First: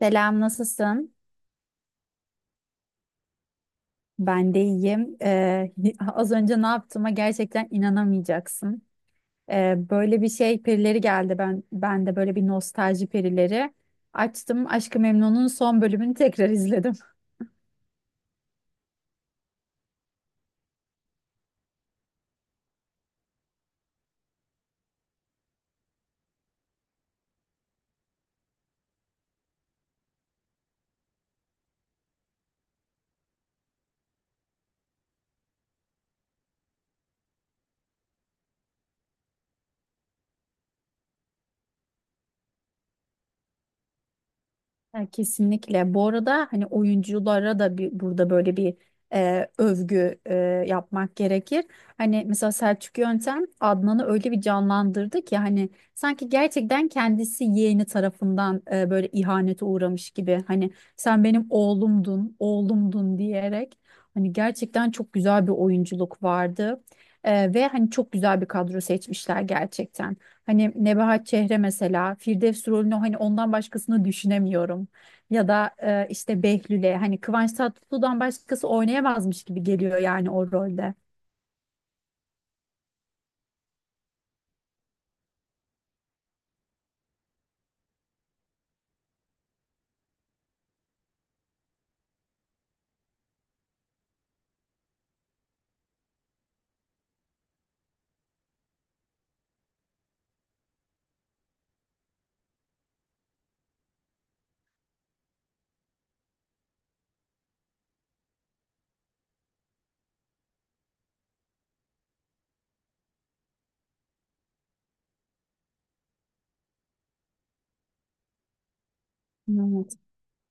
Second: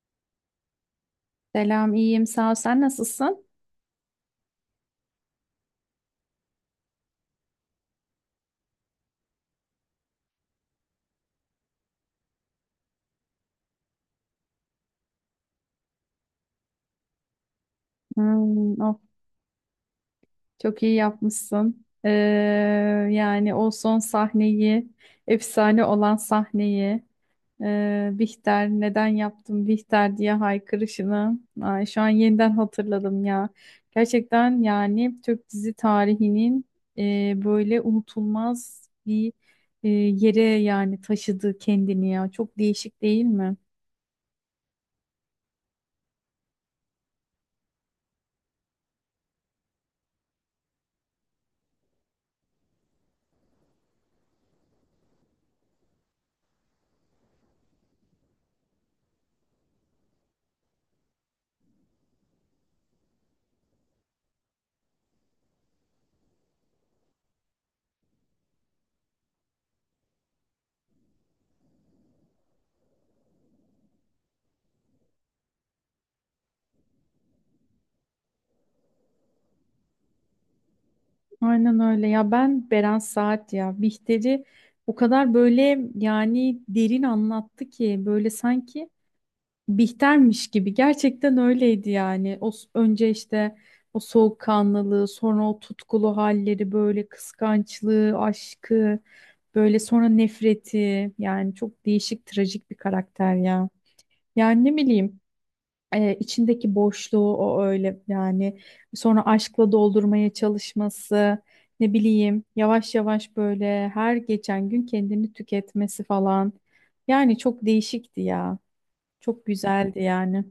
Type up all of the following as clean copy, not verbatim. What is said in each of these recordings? Selam, nasılsın? Selam, iyiyim. Sağ ol. Sen nasılsın? Ben de iyiyim. Az önce ne yaptığıma gerçekten inanamayacaksın. Böyle bir şey perileri geldi. Ben de böyle bir nostalji perileri açtım. Aşk-ı Memnu'nun son bölümünü tekrar izledim. Hmm, of, çok iyi yapmışsın. Yani o son sahneyi, efsane olan sahneyi, Bihter neden yaptım Bihter diye haykırışını. Ay, şu an yeniden hatırladım ya. Gerçekten yani Türk dizi tarihinin böyle unutulmaz bir yere yani taşıdı kendini ya. Çok değişik değil mi? Ya kesinlikle. Bu arada hani oyunculara da bir, burada böyle bir övgü yapmak gerekir. Hani mesela Selçuk Yöntem Adnan'ı öyle bir canlandırdı ki hani sanki gerçekten kendisi yeğeni tarafından böyle ihanete uğramış gibi. Hani sen benim oğlumdun, oğlumdun diyerek. Hani gerçekten çok güzel bir oyunculuk vardı. Ve hani çok güzel bir kadro seçmişler gerçekten. Hani Nebahat Çehre mesela Firdevs rolünü hani ondan başkasını düşünemiyorum. Ya da işte Behlül'e hani Kıvanç Tatlıtuğ'dan başkası oynayamazmış gibi geliyor yani o rolde. Aynen öyle ya, ben Beren Saat ya Bihter'i o kadar böyle yani derin anlattı ki, böyle sanki Bihter'miş gibi gerçekten öyleydi yani. Önce işte o soğukkanlılığı, sonra o tutkulu halleri, böyle kıskançlığı, aşkı, böyle sonra nefreti, yani çok değişik trajik bir karakter ya. Yani ne bileyim, içindeki boşluğu o öyle yani sonra aşkla doldurmaya çalışması, ne bileyim yavaş yavaş böyle her geçen gün kendini tüketmesi falan. Yani çok değişikti ya, çok Hmm. güzeldi yani.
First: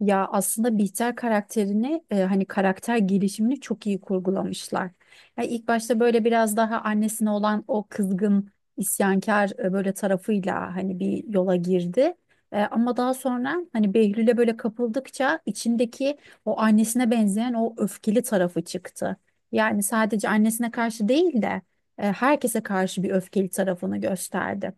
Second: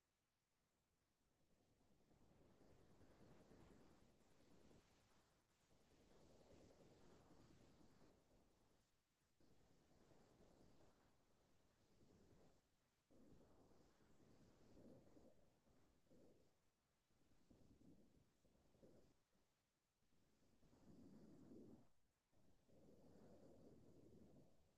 Ya aslında Bihter karakterini hani karakter gelişimini çok iyi kurgulamışlar. Ya ilk başta böyle biraz daha annesine olan o kızgın isyankar böyle tarafıyla hani bir yola girdi. E, ama daha sonra hani Behlül'e böyle kapıldıkça içindeki o annesine benzeyen o öfkeli tarafı çıktı. Yani sadece annesine karşı değil de herkese karşı bir öfkeli tarafını gösterdi.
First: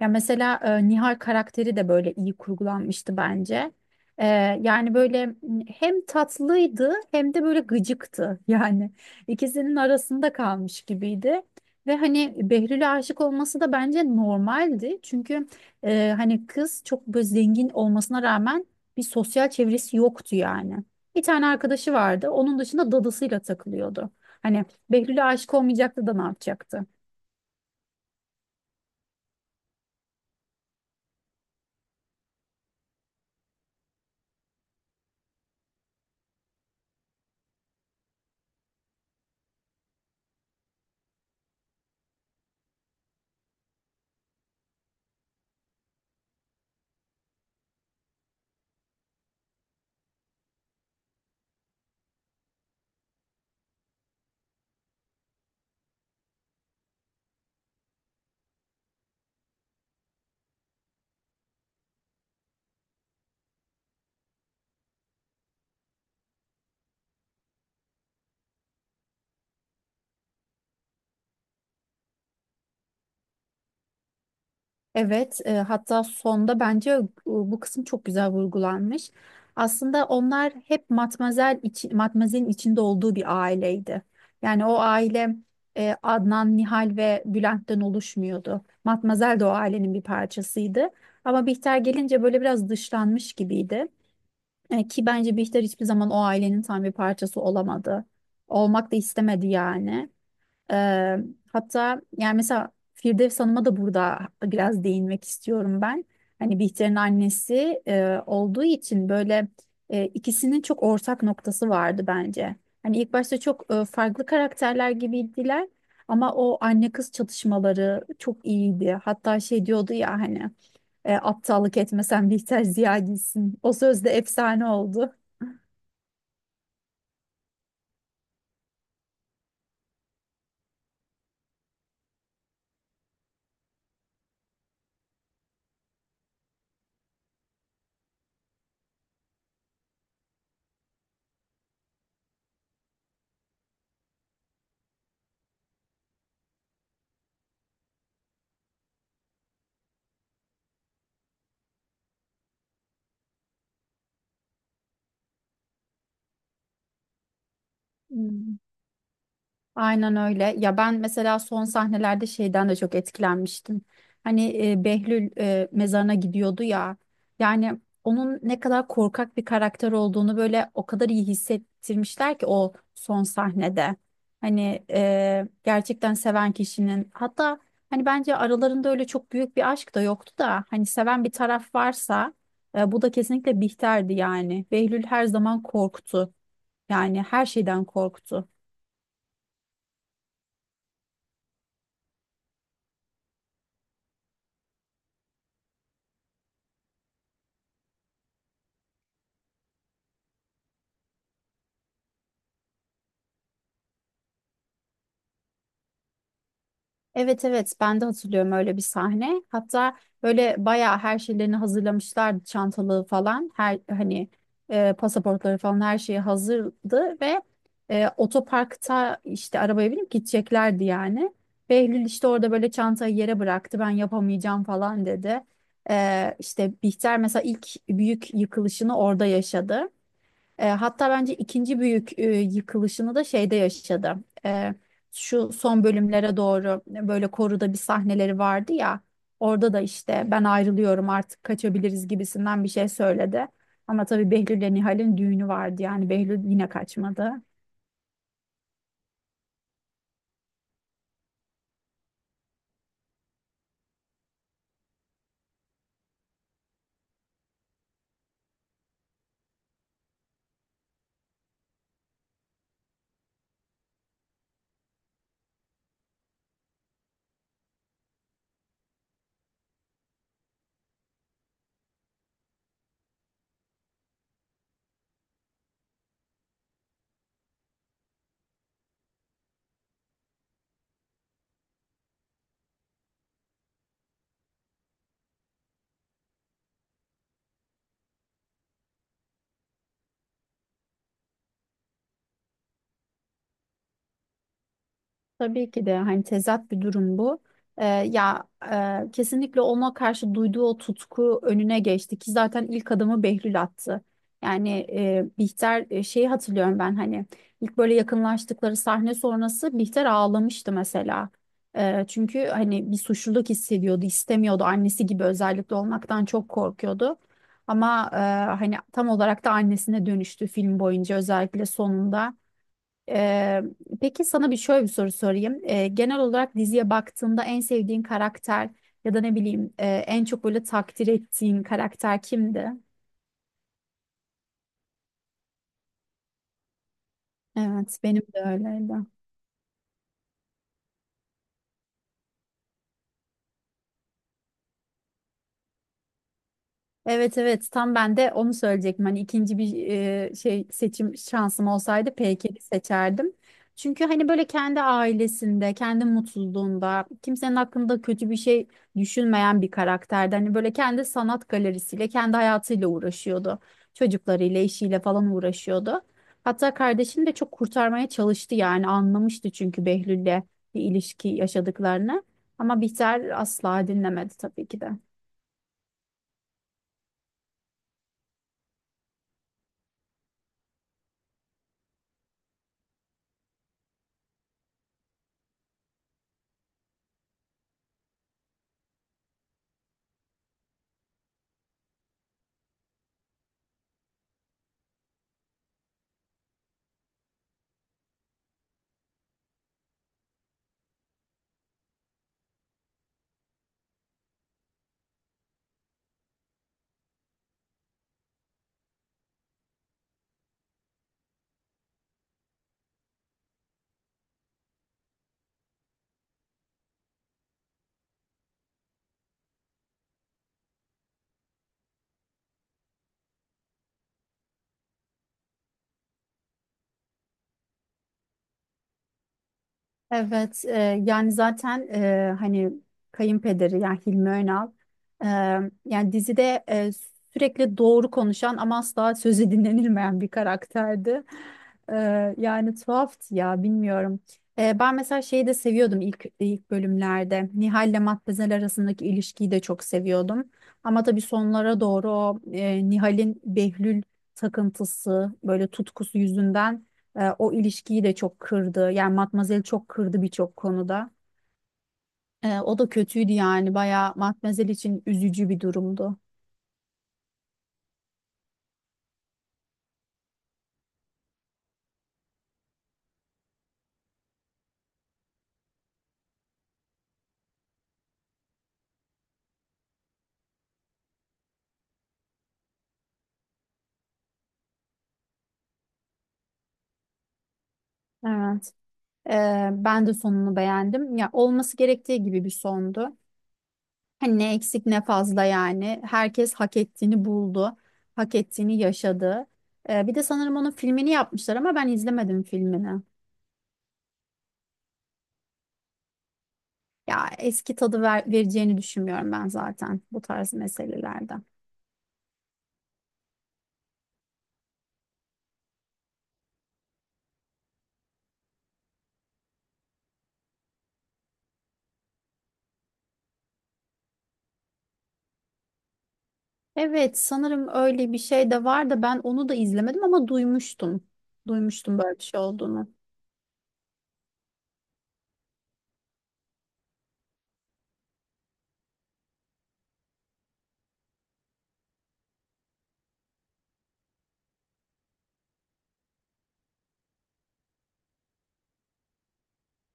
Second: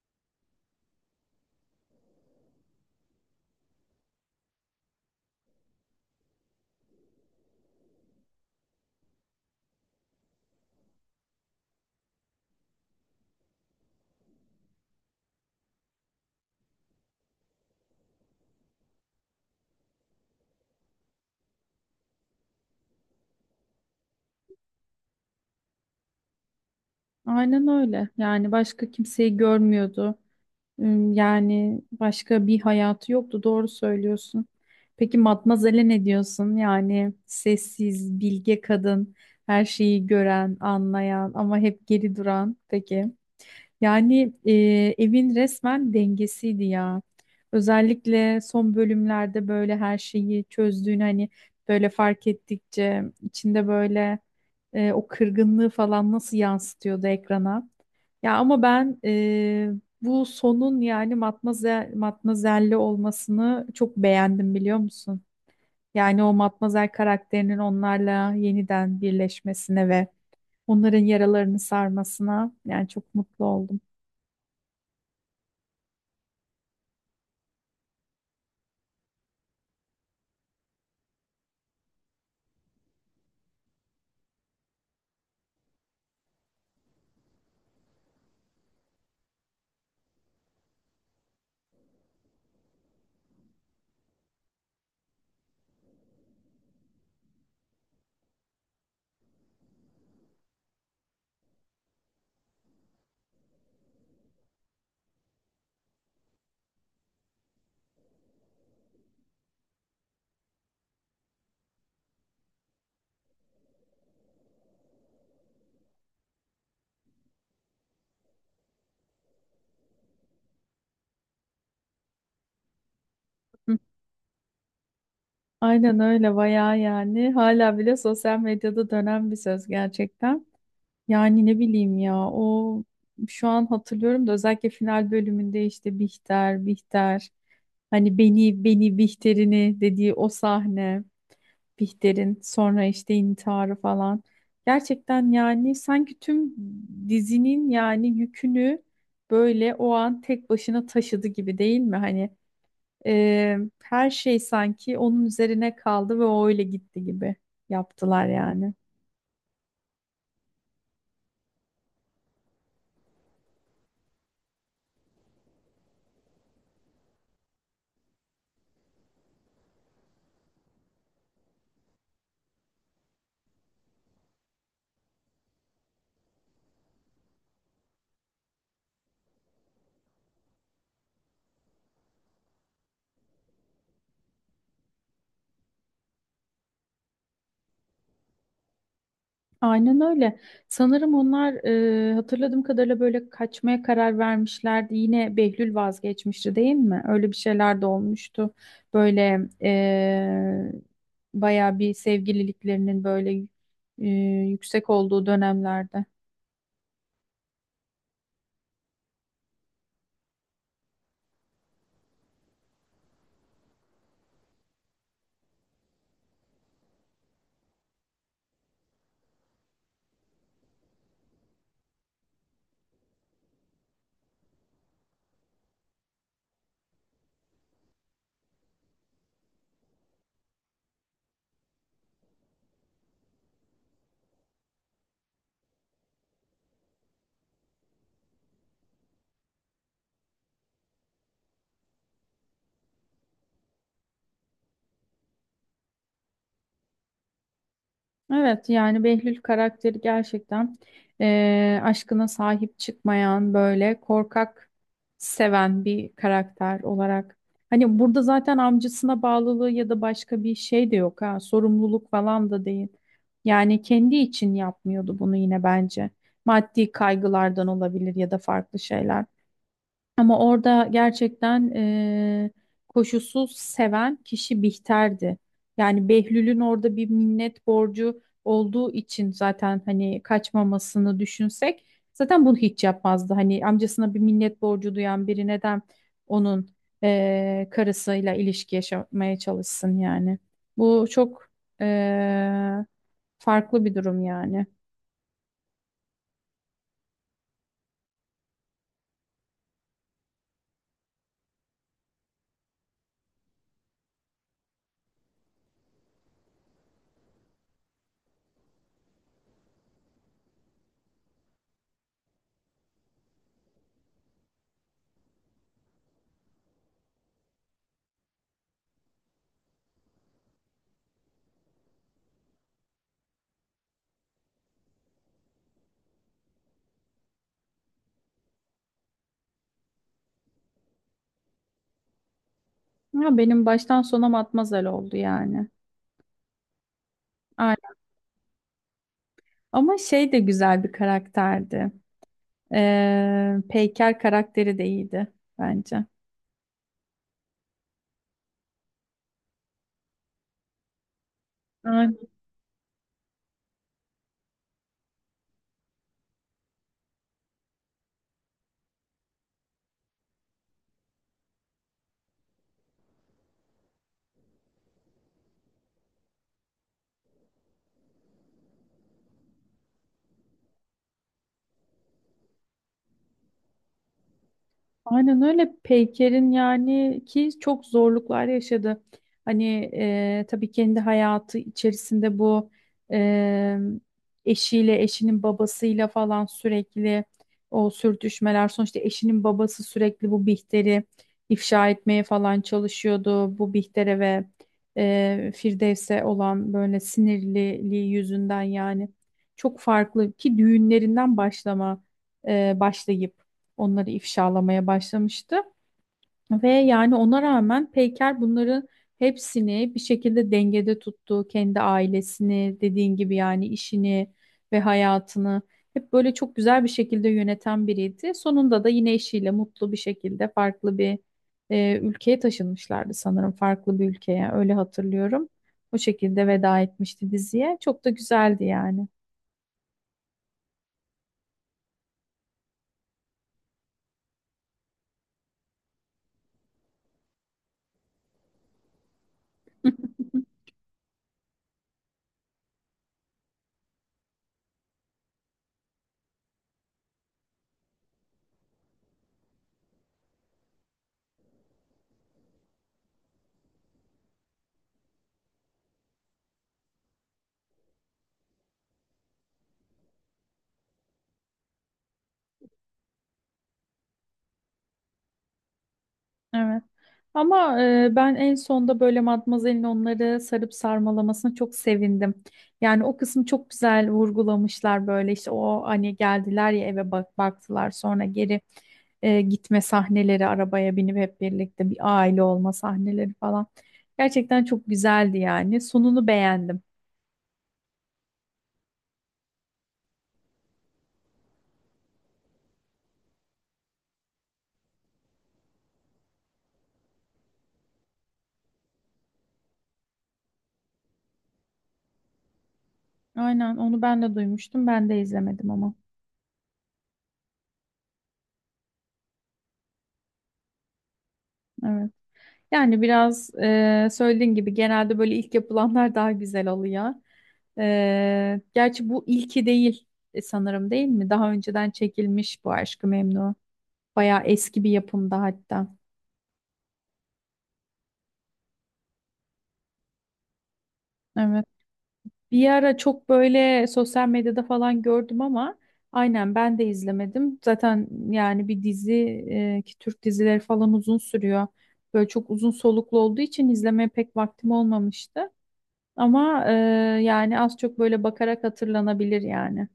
Ya mesela Nihal karakteri de böyle iyi kurgulanmıştı bence. E, Yani böyle hem tatlıydı hem de böyle gıcıktı. Yani ikisinin arasında kalmış gibiydi. Ve hani Behlül'e aşık olması da bence normaldi. Çünkü hani kız çok böyle zengin olmasına rağmen bir sosyal çevresi yoktu yani. Bir tane arkadaşı vardı. Onun dışında dadısıyla takılıyordu. Hani Behlül'e aşık olmayacaktı da ne yapacaktı? Aynen öyle, yani başka kimseyi görmüyordu. Hmm, yani başka bir hayatı yoktu. Doğru söylüyorsun. Peki Matmazel'e ne diyorsun? Yani sessiz, bilge kadın, her şeyi gören, anlayan ama hep geri duran. Peki. Yani, evin resmen dengesiydi ya. Özellikle son bölümlerde böyle her şeyi çözdüğünü hani böyle fark ettikçe içinde böyle, o kırgınlığı falan nasıl yansıtıyordu ekrana. Ya ama ben, bu sonun yani matmazel, matmazelli olmasını çok beğendim biliyor musun? Yani o matmazel karakterinin onlarla yeniden birleşmesine ve onların yaralarını sarmasına yani çok mutlu oldum. Evet, hatta sonda bence bu kısım çok güzel vurgulanmış. Aslında onlar hep Matmazel içi, Matmazel'in içinde olduğu bir aileydi. Yani o aile Adnan, Nihal ve Bülent'ten oluşmuyordu. Matmazel de o ailenin bir parçasıydı. Ama Bihter gelince böyle biraz dışlanmış gibiydi. E, ki bence Bihter hiçbir zaman o ailenin tam bir parçası olamadı. Olmak da istemedi yani. Ee, Hatta yani mesela Firdevs Hanım'a da burada biraz değinmek istiyorum ben. Hani Bihter'in annesi olduğu için böyle ikisinin çok ortak noktası vardı bence. Hani ilk başta çok farklı karakterler gibiydiler ama o anne kız çatışmaları çok iyiydi. Hatta şey diyordu ya hani aptallık etmesen Bihter Ziya gitsin. O Hı. söz de efsane oldu. Aynen öyle, bayağı yani hala bile sosyal medyada dönen bir söz gerçekten. Yani ne bileyim ya, o şu an hatırlıyorum da, özellikle final bölümünde işte Bihter, Bihter hani beni Bihter'ini dediği o sahne, Bihter'in sonra işte intiharı falan. Gerçekten yani sanki tüm dizinin yani yükünü böyle o an tek başına taşıdı gibi değil mi? Hani, her şey sanki onun üzerine kaldı ve o öyle gitti gibi yaptılar Hmm. yani. Aynen öyle. Ya ben mesela son sahnelerde şeyden de çok etkilenmiştim. Hani Behlül mezarına gidiyordu ya. Yani onun ne kadar korkak bir karakter olduğunu böyle o kadar iyi hissettirmişler ki o son sahnede. Hani gerçekten seven kişinin hatta hani bence aralarında öyle çok büyük bir aşk da yoktu da hani seven bir taraf varsa bu da kesinlikle Bihter'di yani. Behlül her zaman korktu. Yani her şeyden korktu. Aynen öyle. Sanırım onlar, hatırladığım kadarıyla böyle kaçmaya karar vermişlerdi. Yine Behlül vazgeçmişti değil mi? Öyle bir şeyler de olmuştu. Böyle, bayağı bir sevgililiklerinin böyle, e, yüksek olduğu dönemlerde. Evet, evet, ben de hatırlıyorum öyle bir sahne. Hatta böyle bayağı her şeylerini hazırlamışlardı çantalığı falan. Her hani pasaportları falan her şeyi hazırdı ve otoparkta işte arabaya binip gideceklerdi yani. Behlül işte orada böyle çantayı yere bıraktı ben yapamayacağım falan dedi. E, işte Bihter mesela ilk büyük yıkılışını orada yaşadı. E, hatta bence ikinci büyük yıkılışını da şeyde yaşadı. E, Şu son bölümlere doğru böyle koruda bir sahneleri vardı ya. Orada da işte ben ayrılıyorum artık kaçabiliriz gibisinden bir şey söyledi. Ama tabii Behlül ile Nihal'in düğünü vardı yani Behlül yine kaçmadı. Evet, yani Behlül karakteri gerçekten, aşkına sahip çıkmayan, böyle korkak, seven bir karakter olarak. Hani burada zaten amcasına bağlılığı ya da başka bir şey de yok, ha sorumluluk falan da değil. Yani kendi için yapmıyordu bunu, yine bence. Maddi kaygılardan olabilir ya da farklı şeyler. Ama orada gerçekten, koşulsuz seven kişi Bihter'di. Yani Behlül'ün orada bir minnet borcu olduğu için zaten hani kaçmamasını düşünsek, zaten bunu hiç yapmazdı. Hani amcasına bir minnet borcu duyan biri neden onun, karısıyla ilişki yaşamaya çalışsın yani. Bu çok, eee, farklı bir durum yani. Tabii ki de hani tezat bir durum bu. Ya kesinlikle ona karşı duyduğu o tutku önüne geçti ki zaten ilk adımı Behlül attı. Yani Bihter şeyi hatırlıyorum ben hani ilk böyle yakınlaştıkları sahne sonrası Bihter ağlamıştı mesela. Çünkü hani bir suçluluk hissediyordu, istemiyordu annesi gibi özellikle olmaktan çok korkuyordu. Ama hani tam olarak da annesine dönüştü film boyunca özellikle sonunda. Ee, peki sana bir şöyle bir soru sorayım. Genel olarak diziye baktığında en sevdiğin karakter ya da ne bileyim en çok böyle takdir ettiğin karakter kimdi? Ama benim baştan sona matmazel oldu yani. Evet, benim de öyleydi. Ama şey de güzel bir karakterdi. Peyker karakteri de iyiydi bence. Evet, evet, tam ben de onu söyleyecektim. Hani ikinci bir şey seçim şansım olsaydı Peyker'i seçerdim. Çünkü hani böyle kendi ailesinde, kendi mutluluğunda, kimsenin hakkında kötü bir şey düşünmeyen bir karakterdi. Hani böyle kendi sanat galerisiyle, kendi hayatıyla uğraşıyordu. Çocuklarıyla, eşiyle falan uğraşıyordu. Hatta kardeşini de çok kurtarmaya çalıştı yani anlamıştı çünkü Behlül'le bir ilişki yaşadıklarını. Ama Bihter asla dinlemedi tabii ki de. Aynen öyle, Peyker'in yani ki çok zorluklar yaşadı. Hani, tabii kendi hayatı içerisinde bu, e, eşiyle, eşinin babasıyla falan sürekli o sürtüşmeler. Sonuçta eşinin babası sürekli bu Bihter'i ifşa etmeye falan çalışıyordu. Bu Bihter'e ve, Firdevs'e olan böyle sinirliliği yüzünden yani çok farklı ki, başlayıp onları ifşalamaya başlamıştı. Ve yani ona rağmen Peyker bunların hepsini bir şekilde dengede tuttu. Kendi ailesini, dediğin gibi yani işini ve hayatını hep böyle çok güzel bir şekilde yöneten biriydi. Sonunda da yine eşiyle mutlu bir şekilde farklı bir, ülkeye taşınmışlardı sanırım. Farklı bir ülkeye, öyle hatırlıyorum. O şekilde veda etmişti diziye. Çok da güzeldi yani. Evet, yani zaten hani kayınpederi yani Hilmi Önal e, yani dizide sürekli doğru konuşan ama asla sözü dinlenilmeyen bir karakterdi. E, Yani tuhaftı ya bilmiyorum. Ben mesela şeyi de seviyordum ilk bölümlerde. Nihal ile Matmazel arasındaki ilişkiyi de çok seviyordum. Ama tabii sonlara doğru o Nihal'in Behlül takıntısı böyle tutkusu yüzünden. O ilişkiyi de çok kırdı. Yani Matmazel çok kırdı birçok konuda. E, o da kötüydü yani. Bayağı Matmazel için üzücü bir durumdu. Evet. Ama, ben en sonda böyle Matmazel'in onları sarıp sarmalamasına çok sevindim. Yani o kısmı çok güzel vurgulamışlar, böyle işte o hani geldiler ya eve, baktılar sonra geri, gitme sahneleri, arabaya binip hep birlikte bir aile olma sahneleri falan. Gerçekten çok güzeldi yani. Sonunu beğendim. Evet. E, ben de sonunu beğendim. Ya olması gerektiği gibi bir sondu. Hani ne eksik ne fazla yani. Herkes hak ettiğini buldu. Hak ettiğini yaşadı. Bir de sanırım onun filmini yapmışlar ama ben izlemedim filmini. Aynen, onu ben de duymuştum. Ben de izlemedim ama. Ya eski tadı vereceğini düşünmüyorum ben zaten bu tarz meselelerde. Evet. Yani biraz, söylediğin gibi genelde böyle ilk yapılanlar daha güzel oluyor. E, gerçi bu ilki değil, sanırım değil mi? Daha önceden çekilmiş bu Aşk-ı Memnu. Bayağı eski bir yapımda hatta. Evet, sanırım öyle bir şey de var da ben onu da izlemedim ama duymuştum. Evet. Duymuştum böyle bir şey Bir olduğunu. ara çok böyle sosyal medyada falan gördüm ama aynen ben de izlemedim. Zaten yani bir dizi, ki Türk dizileri falan uzun sürüyor. Böyle çok uzun soluklu olduğu için izlemeye pek vaktim olmamıştı. Ama, yani az çok böyle bakarak hatırlanabilir yani.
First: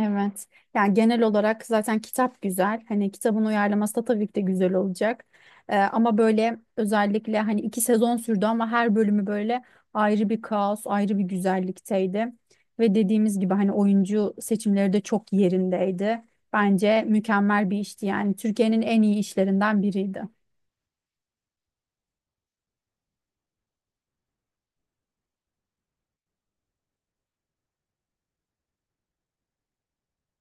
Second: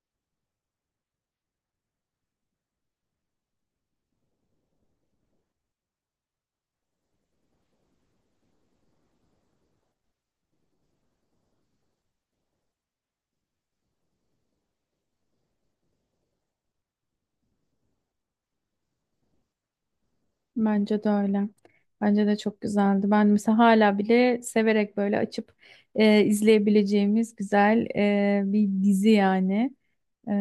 Evet. Yani genel olarak zaten kitap güzel. Hani kitabın uyarlaması da tabii ki de güzel olacak. Ama böyle özellikle hani iki sezon sürdü ama her bölümü böyle ayrı bir kaos, ayrı bir güzellikteydi. Ve dediğimiz gibi hani oyuncu seçimleri de çok yerindeydi. Bence mükemmel bir işti yani. Türkiye'nin en iyi işlerinden biriydi. Bence de öyle. Bence de çok güzeldi. Ben mesela hala bile severek böyle açıp, izleyebileceğimiz güzel, bir dizi yani. E,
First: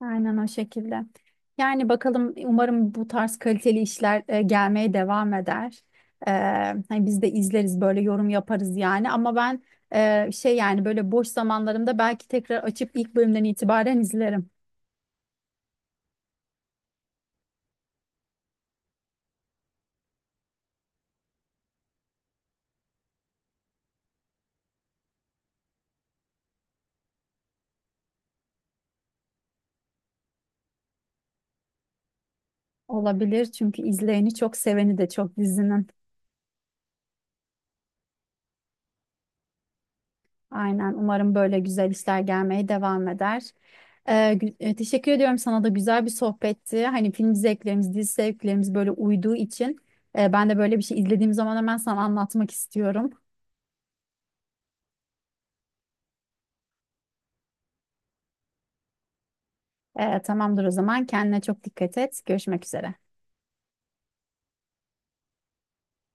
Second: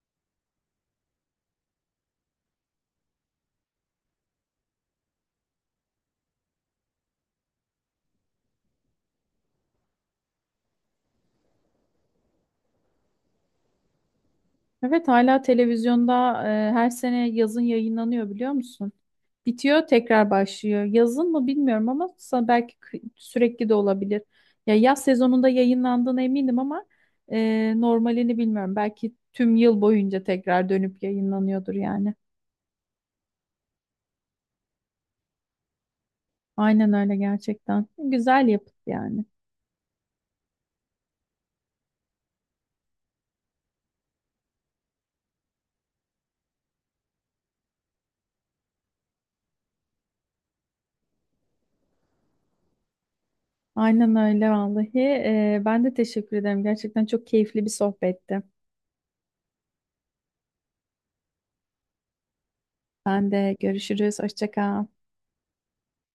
Aynen o şekilde. Yani bakalım umarım bu tarz kaliteli işler gelmeye devam eder. E, Hani biz de izleriz böyle yorum yaparız yani. Ama ben şey yani böyle boş zamanlarımda belki tekrar açıp ilk bölümden itibaren izlerim. evet, hala televizyonda, her sene yazın yayınlanıyor biliyor musun? Bitiyor tekrar başlıyor. Yazın mı bilmiyorum ama belki sürekli de olabilir. Ya yaz sezonunda yayınlandığına eminim ama, normalini bilmiyorum. Belki tüm yıl boyunca tekrar dönüp yayınlanıyordur yani. Olabilir çünkü izleyeni çok seveni de çok dizinin. Aynen öyle gerçekten. Güzel yapıt yani. Aynen. Umarım böyle güzel işler gelmeye devam eder. Teşekkür ediyorum sana da güzel bir sohbetti. Hani film zevklerimiz, dizi zevklerimiz böyle uyduğu için ben de böyle bir şey izlediğim zaman hemen sana anlatmak istiyorum. Aynen öyle vallahi. E, ben de teşekkür ederim. Gerçekten çok keyifli bir sohbetti. Tamamdır o zaman. Kendine çok dikkat et. Görüşmek üzere. Ben de görüşürüz. Hoşça kal.